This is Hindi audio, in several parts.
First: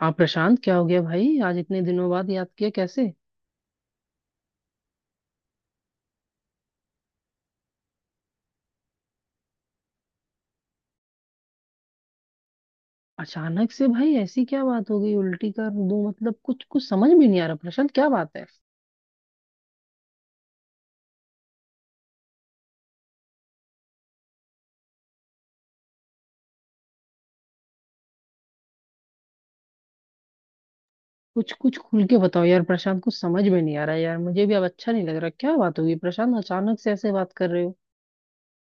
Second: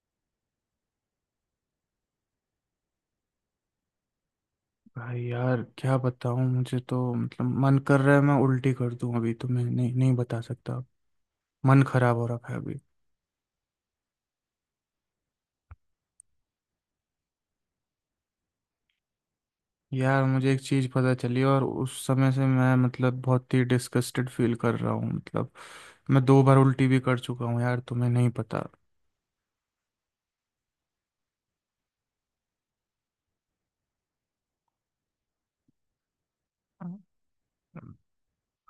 हाँ प्रशांत, क्या हो गया भाई? आज इतने दिनों बाद याद किया, कैसे? भाई यार, क्या बताऊं। मुझे तो मतलब मन कर रहा है मैं उल्टी कर दूं। अभी तो मैं नहीं नहीं बता सकता। मन खराब हो रखा है अभी। अचानक से भाई ऐसी क्या बात हो गई? उल्टी कर दूं, मतलब कुछ कुछ समझ में नहीं आ रहा। प्रशांत क्या बात है? यार, मुझे एक चीज पता चली, और उस समय से मैं मतलब बहुत ही डिस्गस्टेड फील कर रहा हूँ, मतलब। मैं 2 बार उल्टी भी कर चुका हूँ यार, तुम्हें नहीं पता। कुछ कुछ खुल के बताओ यार प्रशांत, कुछ समझ में नहीं आ रहा। यार मुझे भी अब अच्छा नहीं लग रहा। क्या बात होगी प्रशांत? अचानक से ऐसे बात कर रहे हो।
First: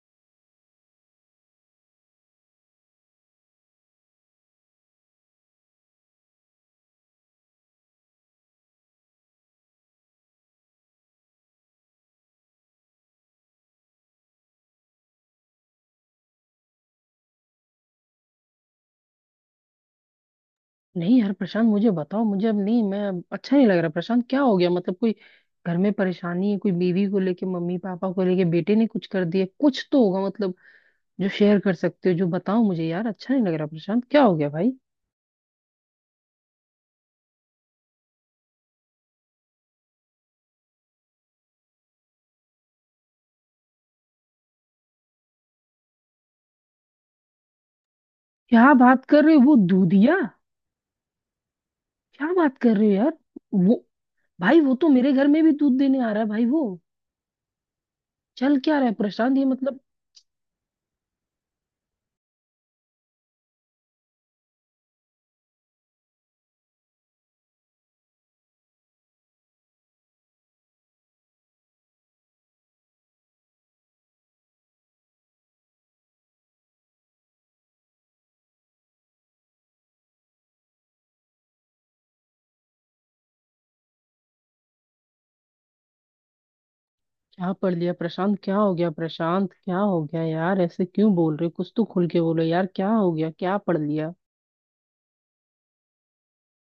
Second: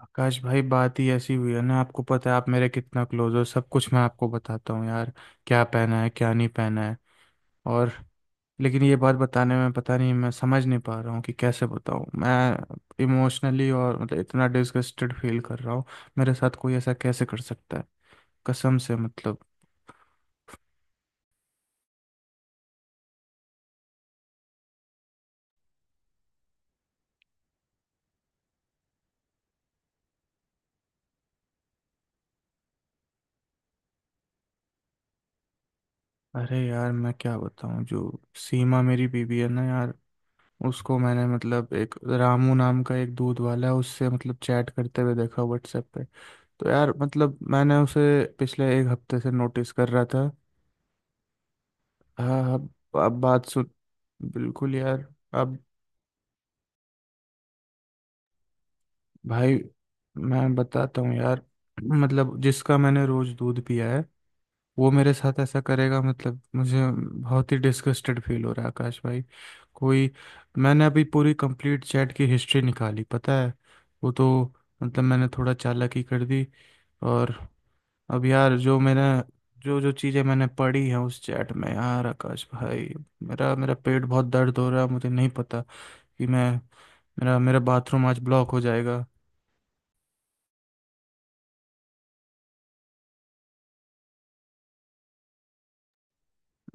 आकाश भाई, बात ही ऐसी हुई है ना। आपको पता है आप मेरे कितना क्लोज हो, सब कुछ मैं आपको बताता हूँ यार। क्या पहना है, क्या नहीं पहना है, और। लेकिन ये बात बताने में पता नहीं, मैं समझ नहीं पा रहा हूँ कि कैसे बताऊँ। मैं इमोशनली और मतलब इतना डिसगस्टेड फील कर रहा हूँ। मेरे साथ कोई ऐसा कैसे कर सकता है? कसम से, मतलब। नहीं यार प्रशांत, मुझे बताओ, मुझे अब नहीं, मैं अब अच्छा नहीं लग रहा। प्रशांत क्या हो गया? मतलब कोई घर में परेशानी है? कोई बीवी को लेके, मम्मी पापा को लेके, बेटे ने कुछ कर दिया, कुछ तो होगा मतलब। जो शेयर कर सकते हो, जो बताओ मुझे यार, अच्छा नहीं लग रहा। प्रशांत क्या हो गया भाई? अरे यार, मैं क्या बताऊँ। जो सीमा मेरी बीवी है ना यार, उसको मैंने मतलब एक, रामू नाम का एक दूध वाला है, उससे मतलब चैट करते हुए देखा व्हाट्सएप पे। तो यार मतलब, मैंने उसे पिछले क्या एक बात हफ्ते कर से रहे हो? वो नोटिस कर रहा दूधिया? था। क्या हाँ। बात अब कर रहे हो यार? अब बात सुन। वो, भाई वो बिल्कुल तो यार। मेरे घर में भी अब दूध देने आ रहा है भाई। वो चल क्या रहा है प्रशांत? ये भाई, मतलब। मैं बताता हूँ यार। मतलब, जिसका मैंने रोज दूध पिया है, वो मेरे साथ ऐसा करेगा? मतलब मुझे बहुत ही डिस्गस्टेड फील हो रहा है आकाश भाई। कोई। मैंने अभी पूरी कंप्लीट चैट की हिस्ट्री निकाली, पता है। वो तो मतलब, मैंने थोड़ा चालाकी कर दी। और अब यार, जो जो चीज़ें मैंने पढ़ी हैं उस चैट में यार आकाश भाई, मेरा मेरा पेट बहुत दर्द हो रहा है। मुझे नहीं पता कि मैं, मेरा क्या मेरा पढ़ लिया बाथरूम आज प्रशांत? ब्लॉक क्या हो हो गया जाएगा। प्रशांत? क्या हो गया यार, ऐसे क्यों बोल रहे हो? कुछ तो खुल के बोलो यार, क्या हो गया? क्या पढ़ लिया?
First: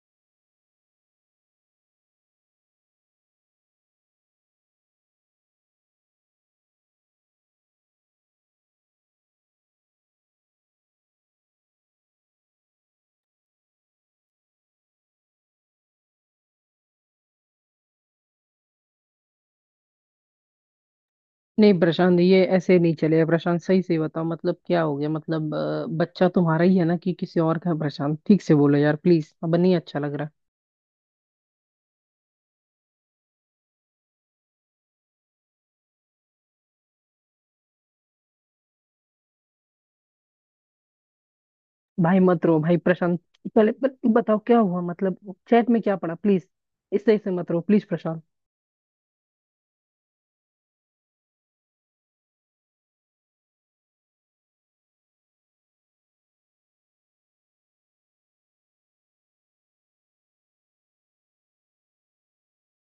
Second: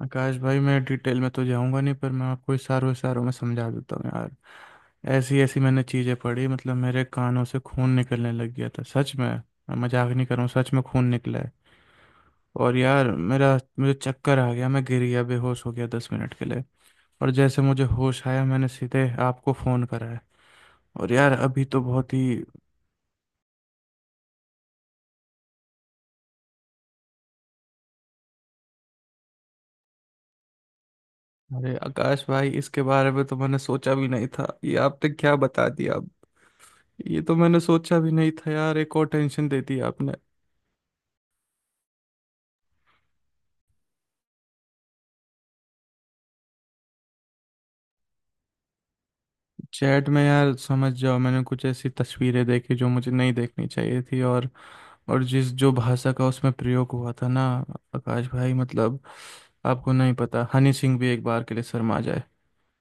आकाश भाई, मैं डिटेल में तो जाऊंगा नहीं, पर मैं आपको इशारों इशारों में समझा देता हूँ यार। ऐसी ऐसी मैंने चीज़ें पढ़ी, मतलब मेरे कानों से खून निकलने लग गया था। सच में, मैं मजाक नहीं कर रहा हूँ, सच में खून निकला है। और यार, मेरा मुझे चक्कर आ गया, मैं गिर गया, बेहोश हो गया 10 मिनट के लिए। और जैसे मुझे होश आया, मैंने सीधे आपको फ़ोन करा है। और यार अभी नहीं तो बहुत प्रशांत ही। ये ऐसे नहीं चलेगा। प्रशांत सही से बताओ मतलब क्या हो गया। मतलब बच्चा तुम्हारा ही है ना कि किसी और का है? प्रशांत ठीक से बोलो यार प्लीज, अब नहीं अच्छा लग रहा। अरे आकाश भाई, इसके बारे में तो मैंने सोचा भी नहीं था। ये आपने क्या बता दिया अब। ये तो मैंने सोचा भी नहीं था यार, एक और टेंशन दे दी आपने। भाई मत रो भाई प्रशांत। पहले बताओ क्या हुआ, मतलब चैट में क्या पड़ा प्लीज। इससे इससे मत रो प्लीज प्रशांत। चैट में यार, समझ जाओ, मैंने कुछ ऐसी तस्वीरें देखी जो मुझे नहीं देखनी चाहिए थी। और जिस जो भाषा का उसमें प्रयोग हुआ था ना, आकाश भाई मतलब, आपको नहीं पता, हनी सिंह भी एक बार के लिए शर्मा जाए।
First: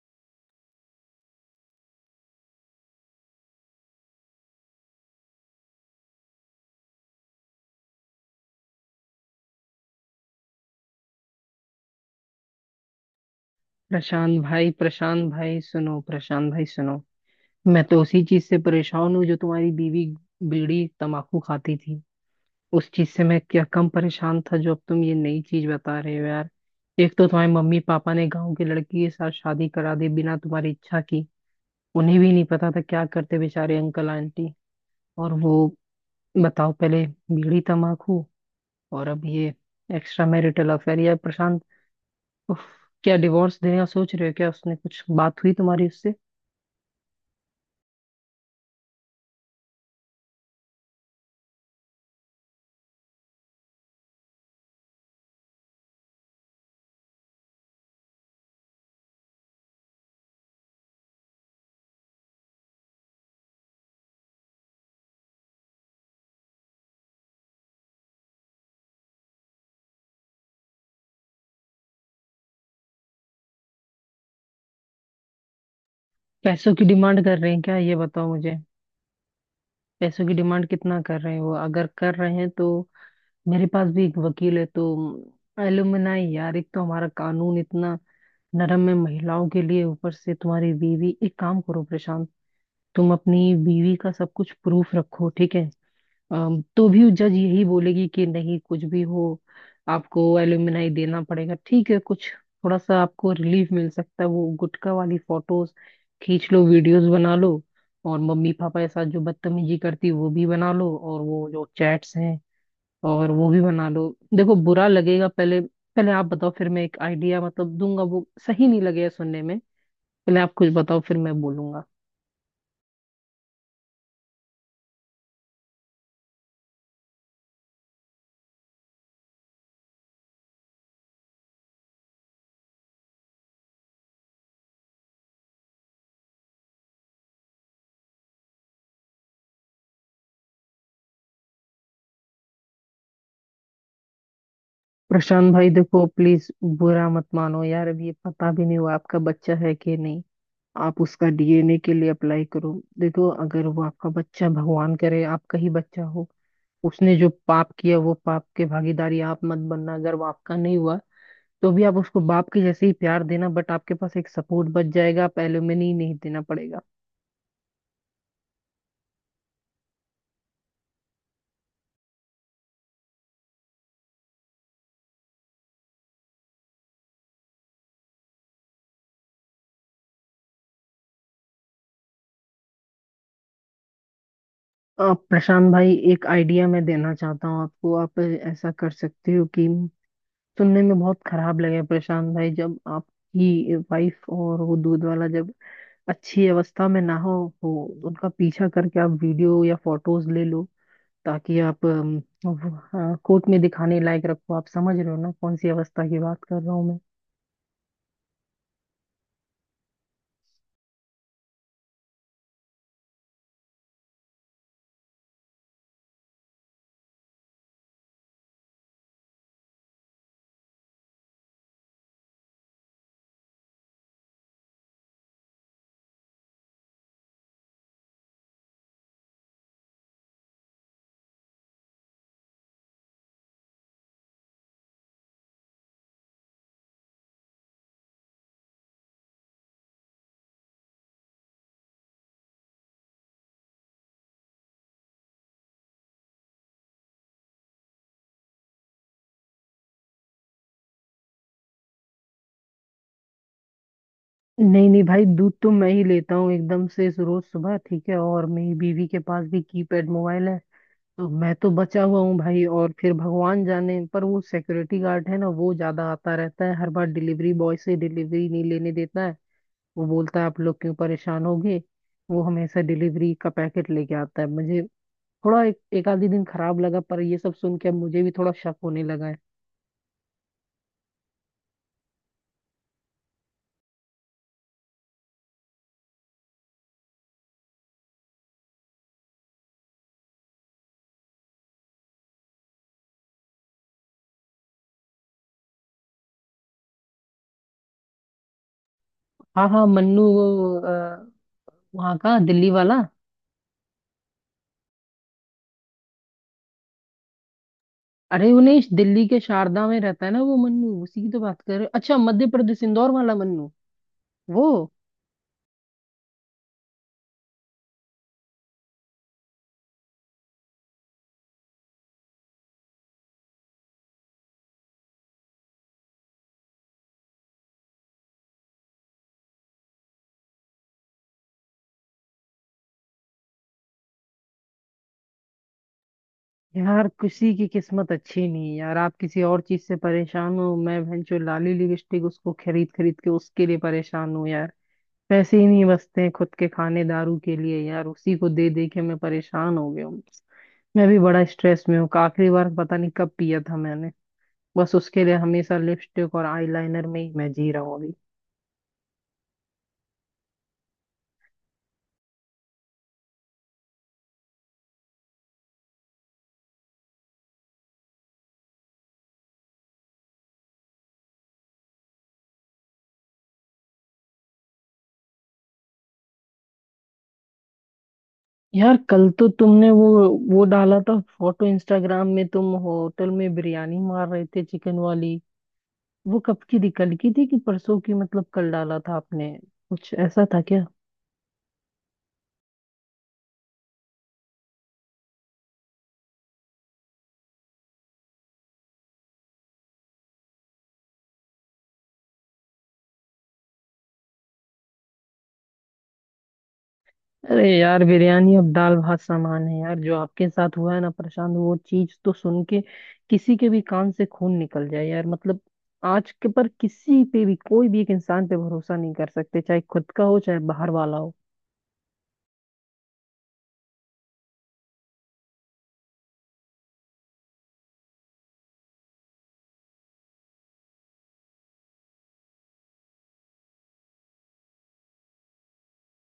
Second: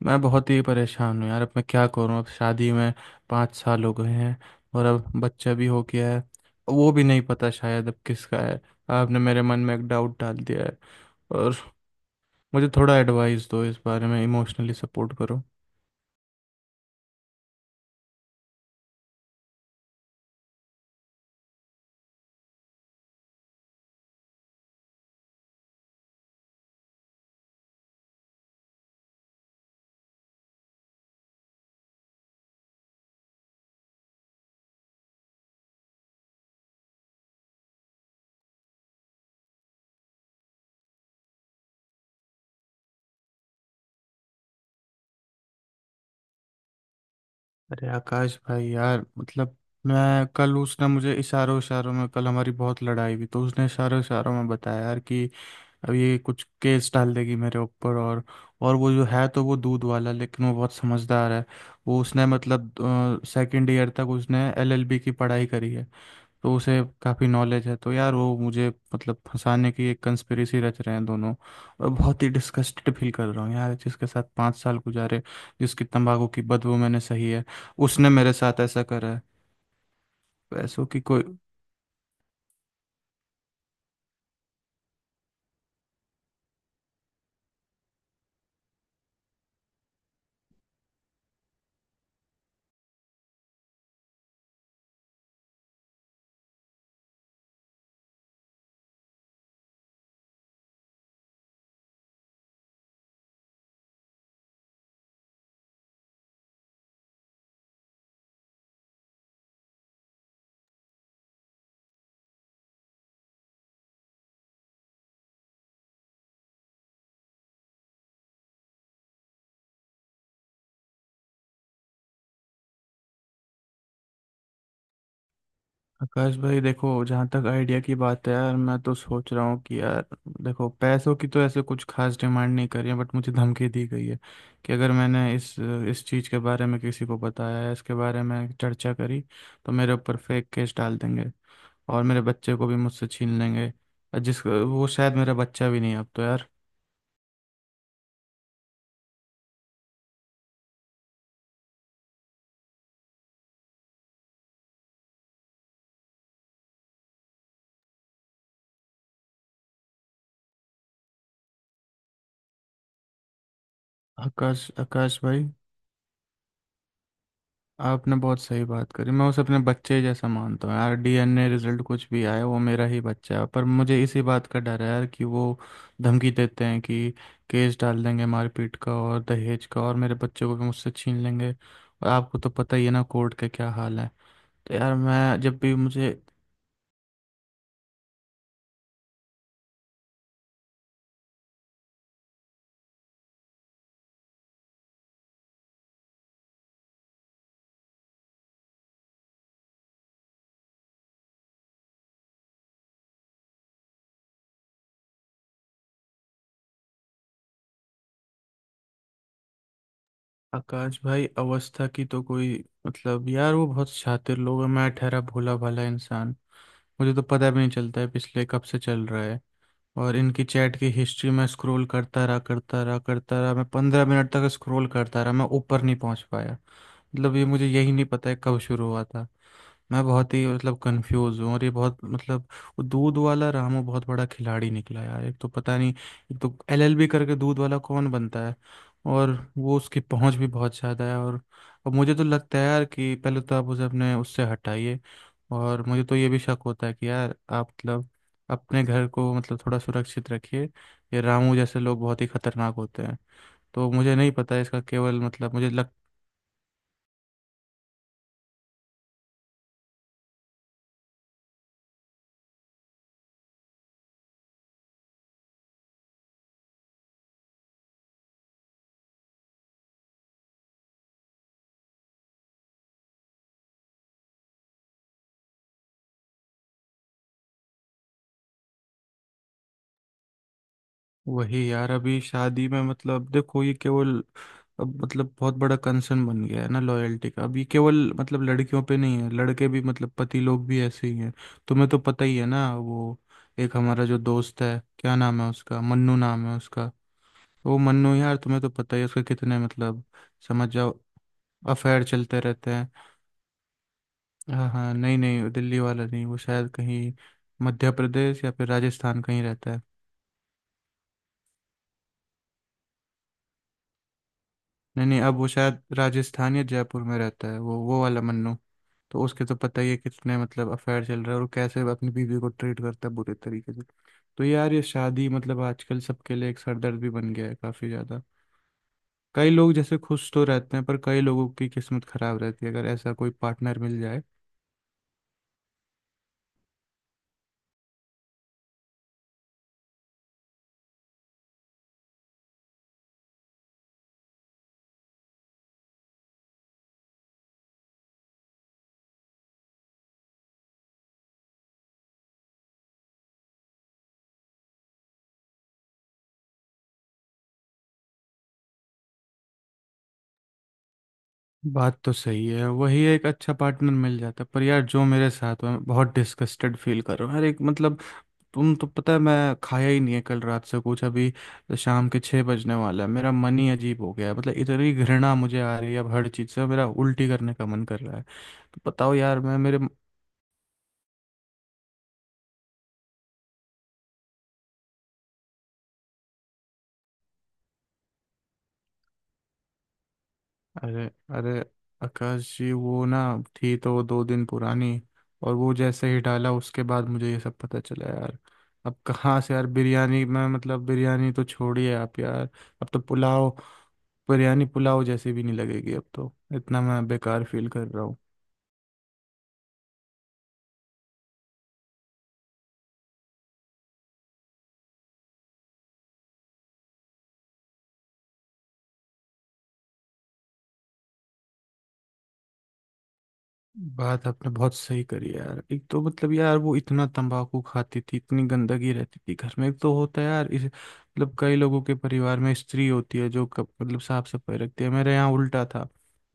मैं बहुत ही परेशान हूँ यार। अब मैं क्या करूँ। अब शादी में 5 साल हो गए हैं, और अब बच्चा भी हो गया है। वो भी नहीं पता शायद अब किसका है। आपने मेरे मन में एक डाउट डाल दिया है। और मुझे थोड़ा एडवाइस दो इस बारे में, प्रशांत भाई, इमोशनली सपोर्ट प्रशांत करो। भाई सुनो, प्रशांत भाई सुनो। मैं तो उसी चीज से परेशान हूँ जो तुम्हारी बीवी बीड़ी तंबाकू खाती थी। उस चीज से मैं क्या कम परेशान था जो अब तुम ये नई चीज बता रहे हो यार। एक तो तुम्हारे मम्मी पापा ने गांव की लड़की के साथ शादी करा दी बिना तुम्हारी इच्छा की। उन्हें भी नहीं पता था क्या करते बेचारे अंकल आंटी। और वो, बताओ पहले, बीड़ी तंबाकू और अब ये एक्स्ट्रा मैरिटल अफेयर, या प्रशांत! उफ, क्या डिवोर्स देने का सोच रहे हो? क्या उसने कुछ बात हुई तुम्हारी उससे? अरे आकाश भाई यार, मतलब, मैं कल उसने मुझे इशारों इशारों में, कल हमारी बहुत लड़ाई हुई तो उसने इशारों इशारों में बताया यार कि अब ये कुछ केस डाल देगी मेरे ऊपर। और वो जो है, तो वो दूध वाला, लेकिन वो बहुत समझदार है। वो उसने मतलब सेकंड ईयर तक उसने एलएलबी की पढ़ाई करी है। तो उसे काफ़ी नॉलेज है। तो यार, वो मुझे मतलब फंसाने की एक कंस्पिरेसी रच रहे हैं दोनों। और बहुत ही डिस्गस्टेड फील कर रहा हूँ यार, जिसके साथ 5 साल गुजारे, जिसकी तंबाकू की पैसों बदबू की मैंने डिमांड सही कर है, रहे हैं क्या? ये उसने बताओ मेरे मुझे। साथ ऐसा करा है। पैसों की डिमांड पैसों की कितना कर कोई। रहे हैं? वो अगर कर रहे हैं तो मेरे पास भी एक वकील है, तो एलुमनाई यार। एक तो हमारा कानून इतना नरम है महिलाओं के लिए, ऊपर से तुम्हारी बीवी। एक काम करो प्रशांत, तुम अपनी बीवी का सब कुछ प्रूफ रखो ठीक है। तो भी जज यही बोलेगी कि नहीं, कुछ भी हो आपको एल्यूमिनाई देना पड़ेगा, ठीक है। कुछ थोड़ा सा आपको रिलीफ मिल सकता है। वो गुटखा वाली फोटोज खींच लो, वीडियोस बना लो, और मम्मी पापा के साथ जो बदतमीजी करती है, वो भी बना लो, और वो जो चैट्स हैं और वो भी बना लो। देखो बुरा लगेगा, पहले पहले आप बताओ फिर मैं एक आइडिया मतलब दूंगा, वो सही नहीं लगेगा सुनने में। पहले आप कुछ बताओ फिर मैं बोलूंगा। आकाश भाई देखो, जहाँ तक आइडिया की बात है यार, मैं तो सोच रहा हूँ कि यार देखो, पैसों की तो ऐसे कुछ खास डिमांड नहीं करी है, बट मुझे धमकी दी गई है कि अगर मैंने इस चीज़ के बारे में किसी को बताया है, इसके बारे में चर्चा करी, तो मेरे ऊपर फेक केस डाल देंगे, और मेरे बच्चे को भी मुझसे छीन लेंगे। और जिस वो शायद मेरा प्रशांत बच्चा भाई भी नहीं है देखो, अब तो यार। प्लीज बुरा मत मानो यार, अब ये पता भी नहीं हुआ आपका बच्चा है कि नहीं। आप उसका डीएनए के लिए अप्लाई करो। देखो अगर वो आपका बच्चा, भगवान करे आपका ही बच्चा हो। उसने जो पाप किया वो पाप के भागीदारी आप मत बनना। अगर वो आपका नहीं हुआ तो भी आप उसको बाप के जैसे ही प्यार देना, बट आपके पास एक आकाश सपोर्ट बच आकाश जाएगा, आप भाई, एलुमनी नहीं देना पड़ेगा। आपने बहुत सही बात करी। मैं उसे अपने बच्चे जैसा मानता हूँ यार, डीएनए रिजल्ट कुछ भी आए, वो मेरा ही बच्चा है। पर मुझे इसी बात का डर है यार कि वो धमकी देते हैं कि केस डाल देंगे मारपीट का और दहेज का, और मेरे बच्चे को भी मुझसे छीन लेंगे। और आपको तो पता ही है ना कोर्ट का क्या हाल है। तो यार आप मैं जब प्रशांत भी भाई, मुझे। एक आइडिया मैं देना चाहता हूँ आपको, आप ऐसा कर सकते हो कि, सुनने में बहुत खराब लगे प्रशांत भाई, जब आपकी वाइफ और वो दूध वाला जब अच्छी अवस्था में ना हो, उनका पीछा करके आप वीडियो या फोटोज ले लो, ताकि आप कोर्ट में दिखाने लायक रखो। आप समझ रहे हो ना कौन सी अवस्था की बात कर रहा हूँ मैं। आकाश भाई, अवस्था की तो कोई, मतलब यार, वो बहुत शातिर लोग है, मैं ठहरा भोला भाला इंसान। मुझे तो पता भी नहीं चलता है, पिछले कब से चल रहा है। और इनकी चैट की हिस्ट्री मैं स्क्रॉल करता रहा करता रहा करता रहा, मैं 15 मिनट तक स्क्रॉल करता रहा, मैं ऊपर नहीं पहुंच पाया। मतलब ये, मुझे यही नहीं पता है कब शुरू हुआ था। मैं बहुत ही मतलब कंफ्यूज हूँ। और ये बहुत मतलब, वो दूध वाला रामू बहुत बड़ा खिलाड़ी निकला यार। एक तो पता नहीं, एक तो एलएलबी करके दूध वाला कौन बनता है। और वो, उसकी पहुंच भी बहुत ज़्यादा है। और अब मुझे तो लगता है यार कि पहले तो आप उसे अपने, उससे हटाइए। और मुझे तो ये भी शक होता है कि यार आप मतलब अपने घर को मतलब थोड़ा सुरक्षित रखिए। ये रामू जैसे लोग बहुत ही खतरनाक होते हैं। तो मुझे नहीं पता इसका, नहीं नहीं केवल भाई, दूध मतलब मुझे तो मैं लगता। ही लेता हूँ एकदम से रोज सुबह ठीक है, और मेरी बीवी के पास भी कीपैड मोबाइल है। तो मैं तो बचा हुआ हूँ भाई। और फिर भगवान जाने, पर वो सिक्योरिटी गार्ड है ना, वो ज्यादा आता रहता है, हर बार डिलीवरी बॉय से डिलीवरी नहीं लेने देता है। वो बोलता है आप लोग क्यों परेशान होगे। वो हमेशा डिलीवरी का पैकेट लेके आता है मुझे। थोड़ा एक आधी दिन खराब लगा, पर ये सब सुन के अब मुझे भी थोड़ा शक होने लगा है। वही यार, अभी शादी में मतलब देखो, ये केवल अब मतलब बहुत बड़ा कंसर्न बन गया है ना लॉयल्टी का। अब ये केवल मतलब लड़कियों पे नहीं है, लड़के भी मतलब, पति लोग भी ऐसे ही हैं। तुम्हें तो पता ही है ना, वो एक हमारा जो दोस्त है, क्या नाम है उसका, मन्नू नाम है उसका। वो मन्नू यार, तुम्हें तो पता ही है उसके कितने हाँ हाँ मतलब, मन्नू, वो समझ जाओ, अफेयर वहाँ का चलते दिल्ली रहते हैं। वाला। हाँ हाँ, नहीं नहीं, वो दिल्ली वाला नहीं, वो शायद कहीं मध्य प्रदेश या अरे वो फिर नहीं, राजस्थान दिल्ली के कहीं रहता है। शारदा में रहता है ना वो मन्नू, उसी की तो बात कर रहे हो। अच्छा मध्य प्रदेश इंदौर वाला मन्नू, वो, नहीं नहीं, अब वो शायद राजस्थान या जयपुर में रहता है, वो वाला मन्नू। तो उसके तो पता ही है कितने मतलब अफेयर चल रहा है, और वो कैसे अपनी बीवी को ट्रीट करता है बुरे तरीके से। तो यार, ये शादी मतलब आजकल सबके लिए एक सरदर्द भी बन गया है काफी ज्यादा। कई लोग जैसे खुश तो रहते हैं, पर कई लोगों की किस्मत खराब रहती है अगर ऐसा कोई पार्टनर मिल जाए। यार किसी की किस्मत अच्छी नहीं है यार। आप किसी और चीज से परेशान हो, मैं भैंचो लाली लिपस्टिक उसको खरीद खरीद के उसके लिए परेशान हूँ यार। पैसे ही नहीं बचते हैं खुद के खाने दारू के लिए, यार उसी को दे दे के मैं परेशान हो गया हूँ। मैं भी बड़ा स्ट्रेस में हूँ, आखिरी बार पता नहीं कब पिया था मैंने। बस उसके लिए हमेशा लिपस्टिक और आईलाइनर में ही मैं जी रहा हूँ अभी। बात तो सही है, वही, एक अच्छा पार्टनर मिल जाता। पर यार, जो मेरे साथ हुआ, मैं बहुत डिस्कस्टेड फील कर रहा हूँ यार, एक मतलब, तुम तो पता है, मैं खाया ही नहीं है कल रात से कुछ, अभी तो शाम के 6 बजने वाला है। मेरा मन ही अजीब हो गया है, मतलब इतनी घृणा मुझे आ रही है अब हर चीज़ से। मेरा उल्टी करने का मन कर रहा है। तो यार बताओ कल यार तो मैं मेरे। तुमने वो डाला था फोटो इंस्टाग्राम में, तुम होटल में बिरयानी मार रहे थे चिकन वाली। वो कब की थी, कल की थी कि परसों की? मतलब कल डाला था आपने? कुछ ऐसा था क्या? अरे अरे आकाश जी, वो ना, थी तो 2 दिन पुरानी, और वो जैसे ही डाला उसके बाद मुझे ये सब पता चला यार। अब कहाँ से यार बिरयानी में, मतलब बिरयानी तो छोड़िए आप यार। अब तो पुलाव, बिरयानी पुलाव जैसी भी नहीं लगेगी अब तो, इतना मैं बेकार फील अरे कर रहा यार हूँ। बिरयानी अब दाल भात सामान है यार, जो आपके साथ हुआ है ना प्रशांत वो चीज तो सुन के किसी के भी कान से खून निकल जाए यार, मतलब। आज के पर किसी पे भी कोई भी एक इंसान पे भरोसा नहीं कर सकते, चाहे खुद का हो चाहे बाहर वाला हो। बात आपने बहुत सही करी यार, एक तो मतलब यार, वो इतना तंबाकू खाती थी, इतनी गंदगी रहती थी घर में। एक तो होता है यार इस मतलब, कई लोगों के परिवार में स्त्री होती है जो कप, मतलब साफ सफाई रखती है। मेरे यहाँ उल्टा था,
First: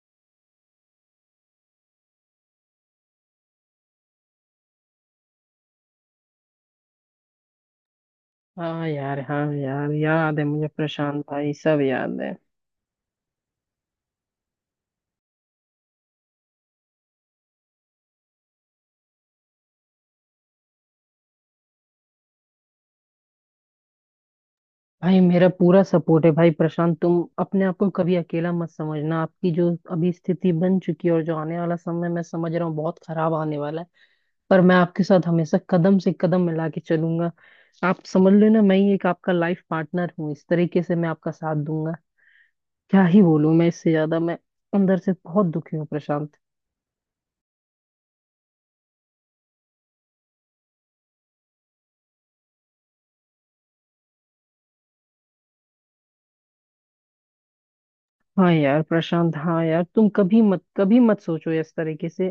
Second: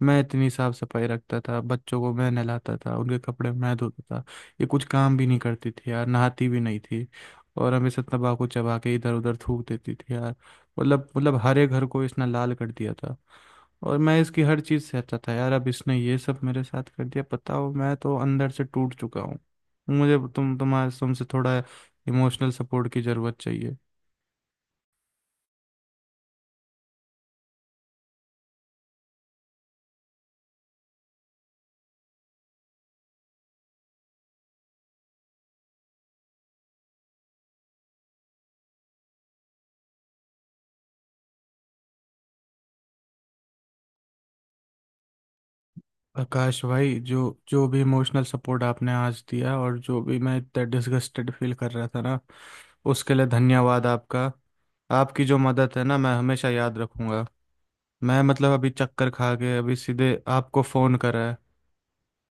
मैं इतनी साफ सफाई रखता था, बच्चों को मैं नहलाता था, उनके कपड़े मैं धोता था। ये कुछ काम भी नहीं करती थी यार, नहाती भी नहीं थी, और हमेशा तंबाकू चबा हाँ के इधर यार उधर हाँ थूक यार, देती थी यार। याद है मुझे मतलब प्रशांत मतलब भाई, हरे सब घर को याद इसने है। लाल कर दिया था। और मैं इसकी हर चीज़ से अच्छा था यार। अब इसने ये सब मेरे साथ कर दिया, पता हो, मैं तो अंदर से टूट चुका हूँ। मुझे तुमसे थोड़ा इमोशनल सपोर्ट की ज़रूरत चाहिए। भाई मेरा पूरा सपोर्ट है भाई प्रशांत, तुम अपने आप को कभी अकेला मत समझना। आपकी जो अभी स्थिति बन चुकी है और जो आने वाला समय मैं समझ रहा हूँ बहुत खराब आने वाला है, पर मैं आपके साथ हमेशा कदम से कदम मिला के चलूंगा। आप समझ लो ना मैं ही एक आपका लाइफ पार्टनर हूँ, इस तरीके से मैं आपका साथ दूंगा। क्या ही बोलूं मैं इससे ज्यादा, मैं अंदर से बहुत दुखी हूँ प्रशांत। आकाश भाई, जो जो भी इमोशनल सपोर्ट आपने आज दिया, और जो भी, मैं इतना डिसगस्टेड फील कर रहा था ना, उसके लिए धन्यवाद आपका। आपकी जो मदद है ना, मैं हमेशा याद रखूंगा। मैं मतलब हाँ अभी यार चक्कर खा प्रशांत के हाँ अभी यार, तुम सीधे कभी आपको मत, फ़ोन कभी मत करा है। सोचो इस तरीके से।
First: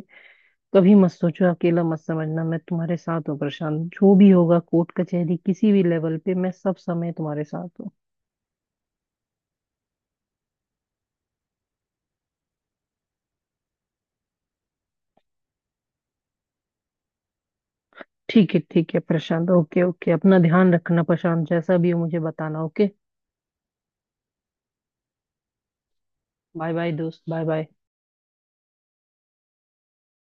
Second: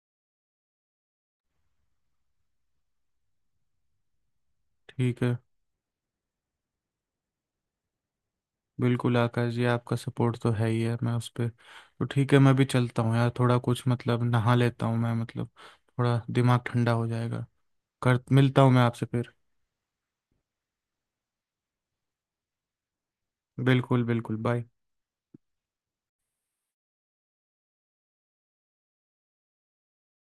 कभी मत सोचो, अकेला मत समझना, मैं तुम्हारे साथ हूँ प्रशांत। जो भी होगा कोर्ट ठीक कचहरी है, किसी भी लेवल पे मैं सब समय तुम्हारे साथ हूँ। बिल्कुल आकाश जी, आपका सपोर्ट तो है ही है, मैं उस पर तो ठीक है। मैं भी चलता हूँ यार, थोड़ा कुछ मतलब नहा लेता हूँ मैं, मतलब थोड़ा दिमाग ठंडा हो जाएगा। कर मिलता हूँ मैं ठीक है आपसे फिर। प्रशांत, ओके ओके, अपना ध्यान रखना प्रशांत, जैसा भी हो मुझे बताना, ओके। बिल्कुल बिल्कुल। बाय। बाय बाय दोस्त, बाय बाय।